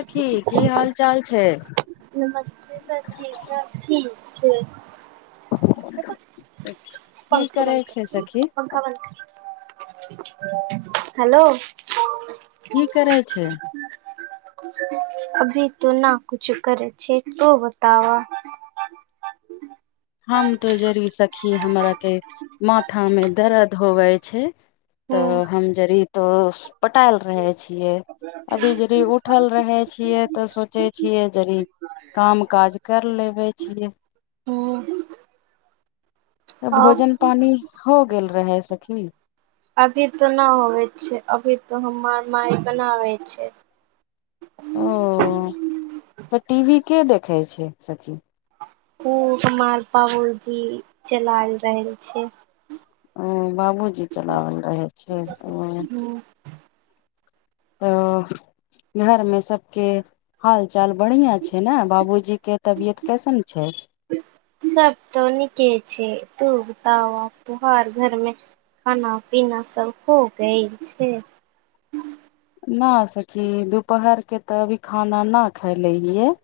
सखी की हाल चाल छै नमस्ते सर जी सब ठीक छै की पंखा करै बन्द छै कर सखी पंखा बंद कर हेलो की करै छे अभी तऽ ना कुछ करै छी तु बताव हम तो जड़ी सखी हमरा के माथा मे दर्द होवै छै हूँ तऽ हम जड़ी तो पटायल रहै छियै अभी जड़ी उठ उठल रहै छियै तऽ सोचे छियै जड़ी काम काज कर लेबे छियै हूँ तऽ आ भोजन पाणि हो गेल रहै सखी अभी तो न होवै छे अभी तो हमर माय बनाबे छै ओ तऽ टीवी के देखै छै सखी ओ हमार बाबूजी चला लरहल छैय ह बाबूजी चला लरहे छे ओ हूँ ओ घर मे सबके हाल चाल बढ़िया छे ने बाबूजी के तबियत केसन छैय सब तो निके छे तू बताव तोहार घर मे खाना पीना सब हो गेल छैय न सखी दुपहर के तऽ अभी खाना ना खाय ले हियै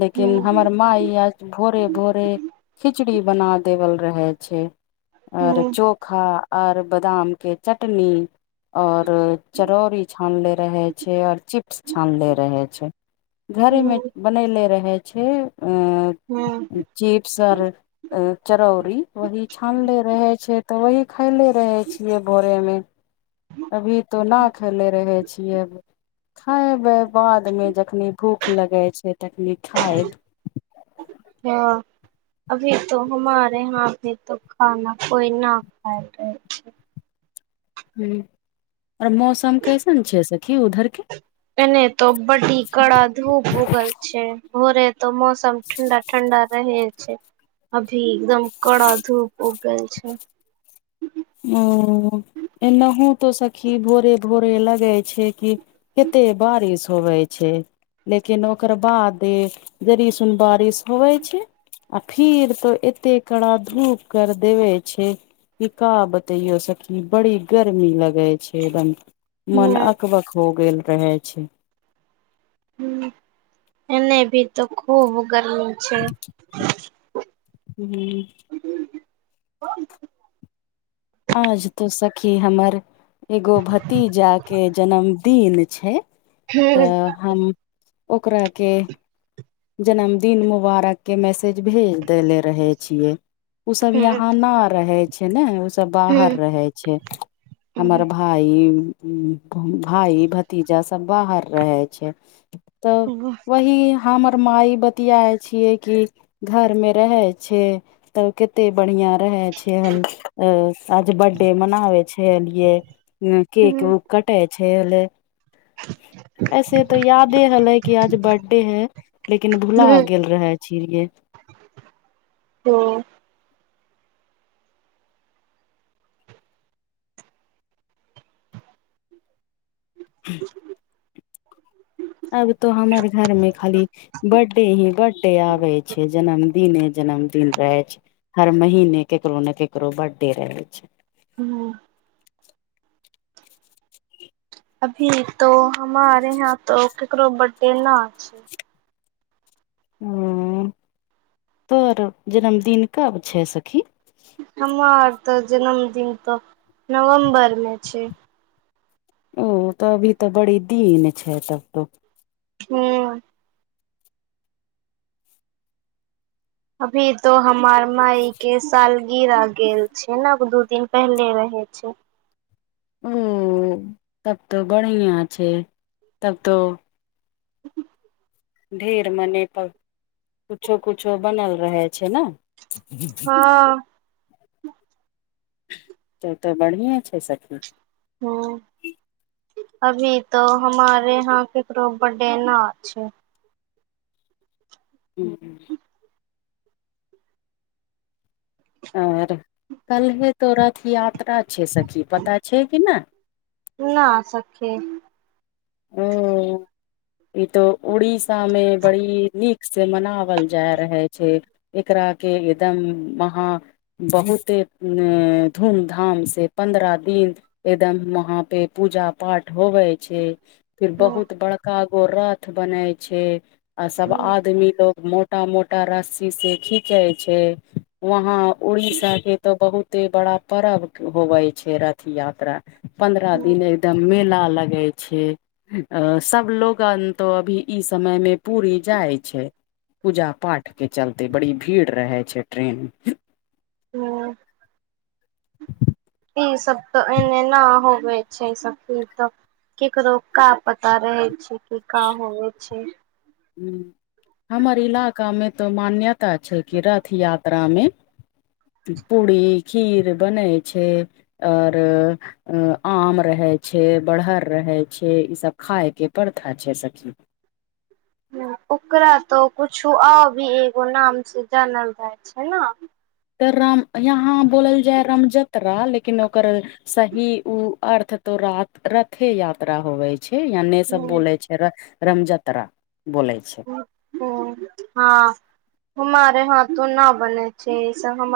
लेकिन हूँ हमर माइ आज भोरे भोरे खिचड़ी बना देवल रहे छै य ओर हूँ चोखा और बादाम के चटनी और चरौरी छान ले रह छैय और चिप्स छानले रहे छैय घरे मे हूँ बनले रह छे उऽ हूँ चिप्स और चरौरी वही छानले रहे छैय त वही खयले रहे छिये भोरे मे अभी तो ना खेले रहे छिये खायब बादमे जखनि भूख लगै छैय तखनि खएब हँ अभी तो हमारे यहा भी तो खाना कोई ना खा रहे छैय ह आइ मौसम कैसन छैय सखी उधर एने त बडी कड़ा धूप उगल छैय भोरे त मौसम ठण्डा ठण्डा रह छैय अभी एकदम कड़ा धूप उगग छैय ऊऽ एनाहु तो सखी भोरे भोरे लगे छैय कि कते बारिस होबै छै लेकिन ओकर बाद जरिसन बारिश होबै छैय आ फिर तो एते कड़ा धूप कर देवे छैय का बतेयो सखी बड़ी गर्मी लगे छैय एकदम मन ह अकबक हो गेल रहे छैय ह एने भी त खूब गरमी छैय ह आज तो सखी हमर एगो भतीजा के जनम दिन छैय तऽ हम ओकरा के जन्मदिन मुबारकके मैसेज भेज देेले रहे छियै ऊ सब यहाँ न रहै छै ने ओ सब बाहर रहै छैय हमर भाई भाई भतीजा सब बाहर रहे छैय तऽ वहीऽ हमर माइ बतियाए छियै कि घरमे रहै छैय तब कते बढ़ििया रह छैय हेल आज बर्थडे मनाबै छैय हेलिय केक उक कटे छै एल ऐसे तो याद हले कि आज बर्थडे है लेकिन भुला गेल रहे छेलिय ओऽ [inaudible] अब तो हमर घर मे खाली बडे ही बडे आबै छै जनम दने जन्मदिन रहै छै हर महने ककरो ने ककरो बर्डे रहै छै हूँ अभी तो हमार यहाँ तो केकरो बर्थडे न छै ओ तोर जन्मदिन कब छै सखी हमर तऽ जन्मदिन तऽ नवम्बर मे छै ओ तऽ अभी तऽ बड़ी दिन छै तब तो हूँ अभी तो हमार माई के सालगिर गेल छै न दू दिन पहले रहै छै ओ तब तऽ बढ़िआ छै तब तो ह [unintelligible] ढेर मने पर कुछो कुछो बनल रहै छै न हँ त तऽ बढ़िए छै सखी हँ अभी तो हमारे यहाँ ककरो बडे ना छै हूँ आओर कल्हे तो रथ यात्रा छै सखी पता छै कि नै ना सखी ओ ई तो उड़ीसा मे बड़ी नीक से मनावल जा रहै छै एकरा के इदम महा बहुते अए धूम धाम से पन्द्रह दिन एदम वहाँ पे पूजा पाठ होवे छै फिर हूँ बहुत बड़का गो रथ बनाय छै आ सब हूँ आदमी लोग मो टा मोटा रस्सी से खीचै छै वहाँ उड़ीसा के तऽ बहुते बड़ा परर्ब होवे छै रथ यात्रा पन्द्रह हूँ दिन एकदम मेला लगै छै अ सब लोगन तो अभी ई समयमे पूरी जाइ छै पूजा पाठ के चलते बड़ी भीड़ रहै छै ट्रेन मे हूँ ई सब त एने ना होवे छै ई सब ती त केकरो का पता रहै छै किका होवे छै हूँ हमर इलाकामे तऽ मान्यता छै कि रथ यात्रामे पूड़ी खीर बनै छै आओर आम रहै छै बरहर रहै छै ई सब खाय के परथा छै सखी ओकरा तोऽ कुछु आ भी एगो नाम से जानल जाइ छै न तऽ राम यहाँ बोलल जाय है रामजतरा लेकिन ओकर सही उ अर्थ त रात रथे यात्रा होवे छै या ने सब बोले छै रमजतरा बोले छै हूँ हँ हमारे हाथो ना बनै छै ई सब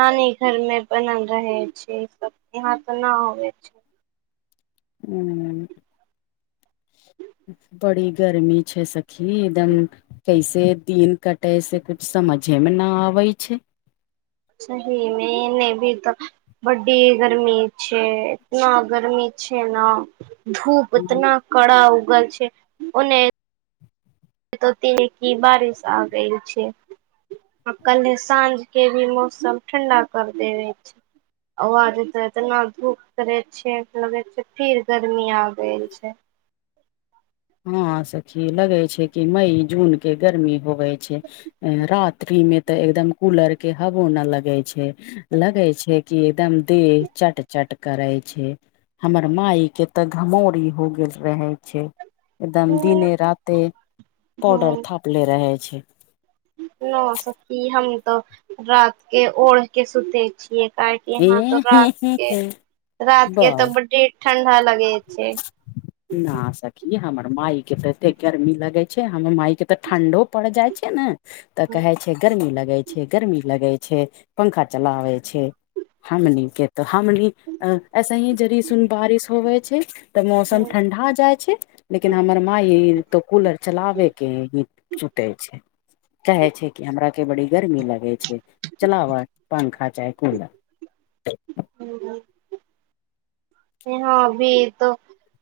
नानी घर मे बनल रहै छै सब यहाँ त ना होवे छै ऊं बड़ी गर्मी छै सखी एदम कैसे दिन कटे से कुछ समझे मे ना आबै छै सही में नै ए भी तऽ बर्डे गर्मी छै इतना गर्मी छै न धूप हूँ। उतना कड़ा उगा छै ओने ती ही की बारिश आ गेल छै आ कल्हे साँझ केँ भी मौसम ठंडा कर देवे छै [unintelligible] एतना धूप करे छै लगे छै फिर गर्मी आ गेल छै हँ सखी लगे छै कि मई जून केँ गर्मी होवे छै रात्रि में तऽ एकदम कूलर केँ हवो न लगे छै लगै छै कि एकदम देह चट चट करै छै हमर माई केँ तऽ घमौरी हो गेल रहे छै एकदम दिने राते पौडर थापले रहे छै न सखी हम तो रात केँ ओढ़ केँ सुते छियै का है कि यहाँ तऽ रात केँ रात केँ तऽ बस बडे ठण्डा लगे छै न सखी हमर माई केँ ते एते गर्मी लगे छै हमर माई केँ तऽ ठंडो पड़ जाय छै ने तऽ कहे छै गर्मी लगे छै गरमी लगे छै पंखा चलाब छै हमनीे तऽ हमनी ऐसे ही जरी स बारिश होबे छै तऽ मौसम ठंढा जाइ छै लेकिन हमर माई तो कूलर चलाबे केँ है छूट छै कहे छै कि हमरा केँ बड़ी गर्मी लगे छै चलाव पंखा चाहे कूलर [unintelligible] यहाँ अभी तऽ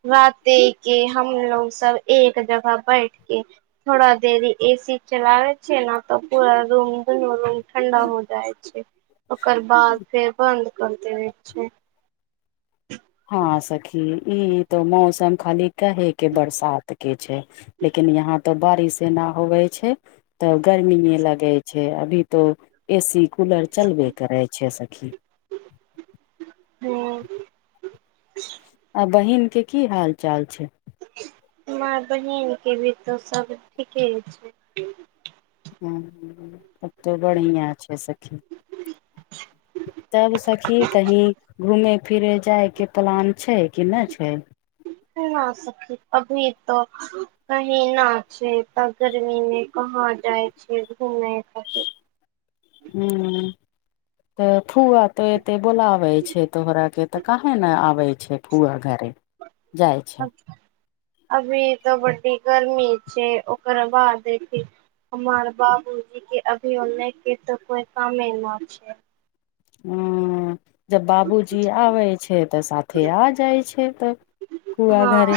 राते केँ हमलोग सब एक जगह बैठ केँ थोड़ा देरी ए सी चलाब छै ने तऽ पूरा रूम दुनू रूम ठंडा हो जाइ छै ओकर बाद फेर बंद कर देवै छै हँ सखी ई तो मौसम खाली कहे केँ बरसात केँ छै लेकिन यहाँ तो बारिशे न होवे छै तऽ गर्मीे लगै छै अभी तो ए सी कूलर चलबे करै छै सखी [unintelligible] आ बहिन केँ की हाल चाल छै माय बहिन केँ भी तो सभ ठीके छै [unintelligible] तब तऽ बढ़िया छै सखी तब सखी कही घूमे फिरे जाय केँ प्लान छै कि नै छै नै सखी अभी तो कही न छै तऽ गर्मी में कहाँ जाय [unintelligible] [unintelligible] तऽ फूआ तो एते बोलाबै छै तोहरा केँ तऽ केँ न आबै छै फूआ घरे जाइ छै [unintelligible] अभी तो बडी गर्मी छै ओकरबाद देखै हमार बाबूजी केँ अभी ओने केँ तऽ कोई कामे ना छै हु जब बाबूजी आबै छै तऽ साथे आ जाइ छै तऽ फुआ हँ घरे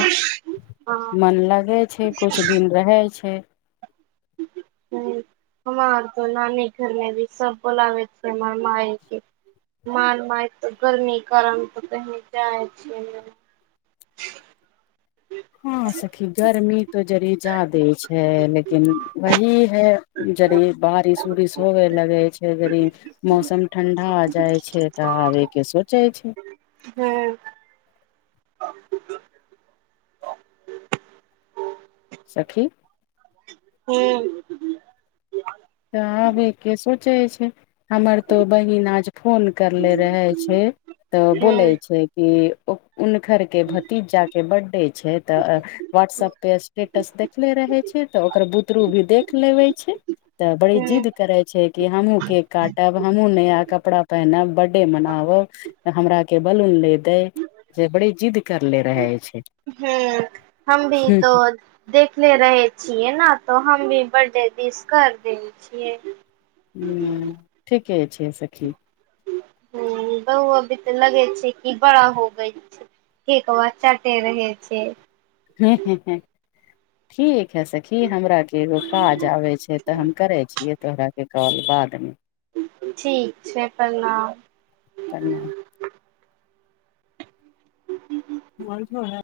हँ [inaudible] मन लगे छै कुछ दिन रहे छै हु हमर तऽ नानी घर में भी सब बोलबै छै हमर माई केँ हमार माई तऽ गर्मी कारण तऽ कही जाइ छियै नै [inaudible] हँ सखी गर्मी तो जड़ी जा दै छै लेकिन वही है जड़ी बारिश उरिश होवे लगै छै [unintelligible] गड़ी मौसम ठण्डा जाय छै तऽ आबै के सोचे छै हँ [unintelligible] ह ओ [unintelligible] सखी हूँ तऽ आबै के सोचै छै हमर तो बहिन आज फोन करले रहै छै तऽ बोलै हूँ छै कि हुनखरके भतीजाके बडे छै तऽ वाडसपपे स्टेटस देखले रहै छै तऽ ओकर बुतरू भी देख लेबे छै तऽ बड़ी हूँ जिद्द करै छै के हमहूँ केक काटब हमहूँ नया कपड़ा पहीनब बडे मनाओ तऽ हमरा के बलून ले देै जे बड़ी जिद्द करले रहै छै हूँ हम भी तो देखले रहै छियै न तो हम भी बर्ड दिश कर दे छियै हूँ ठीके छैय सखी बहुवो भी त लगै छै कि बड़ा होगई छै केक वा चटै रहै छै हू ह ह [unintelligible] ठीक है सखी हमरा के एगो काज आबै छै तऽ हम करै छियै तोहराके कॉल बादमे ठीक छै प्रणाम प्रनाम जी जी जी [unintelligible] म है [unintelligible]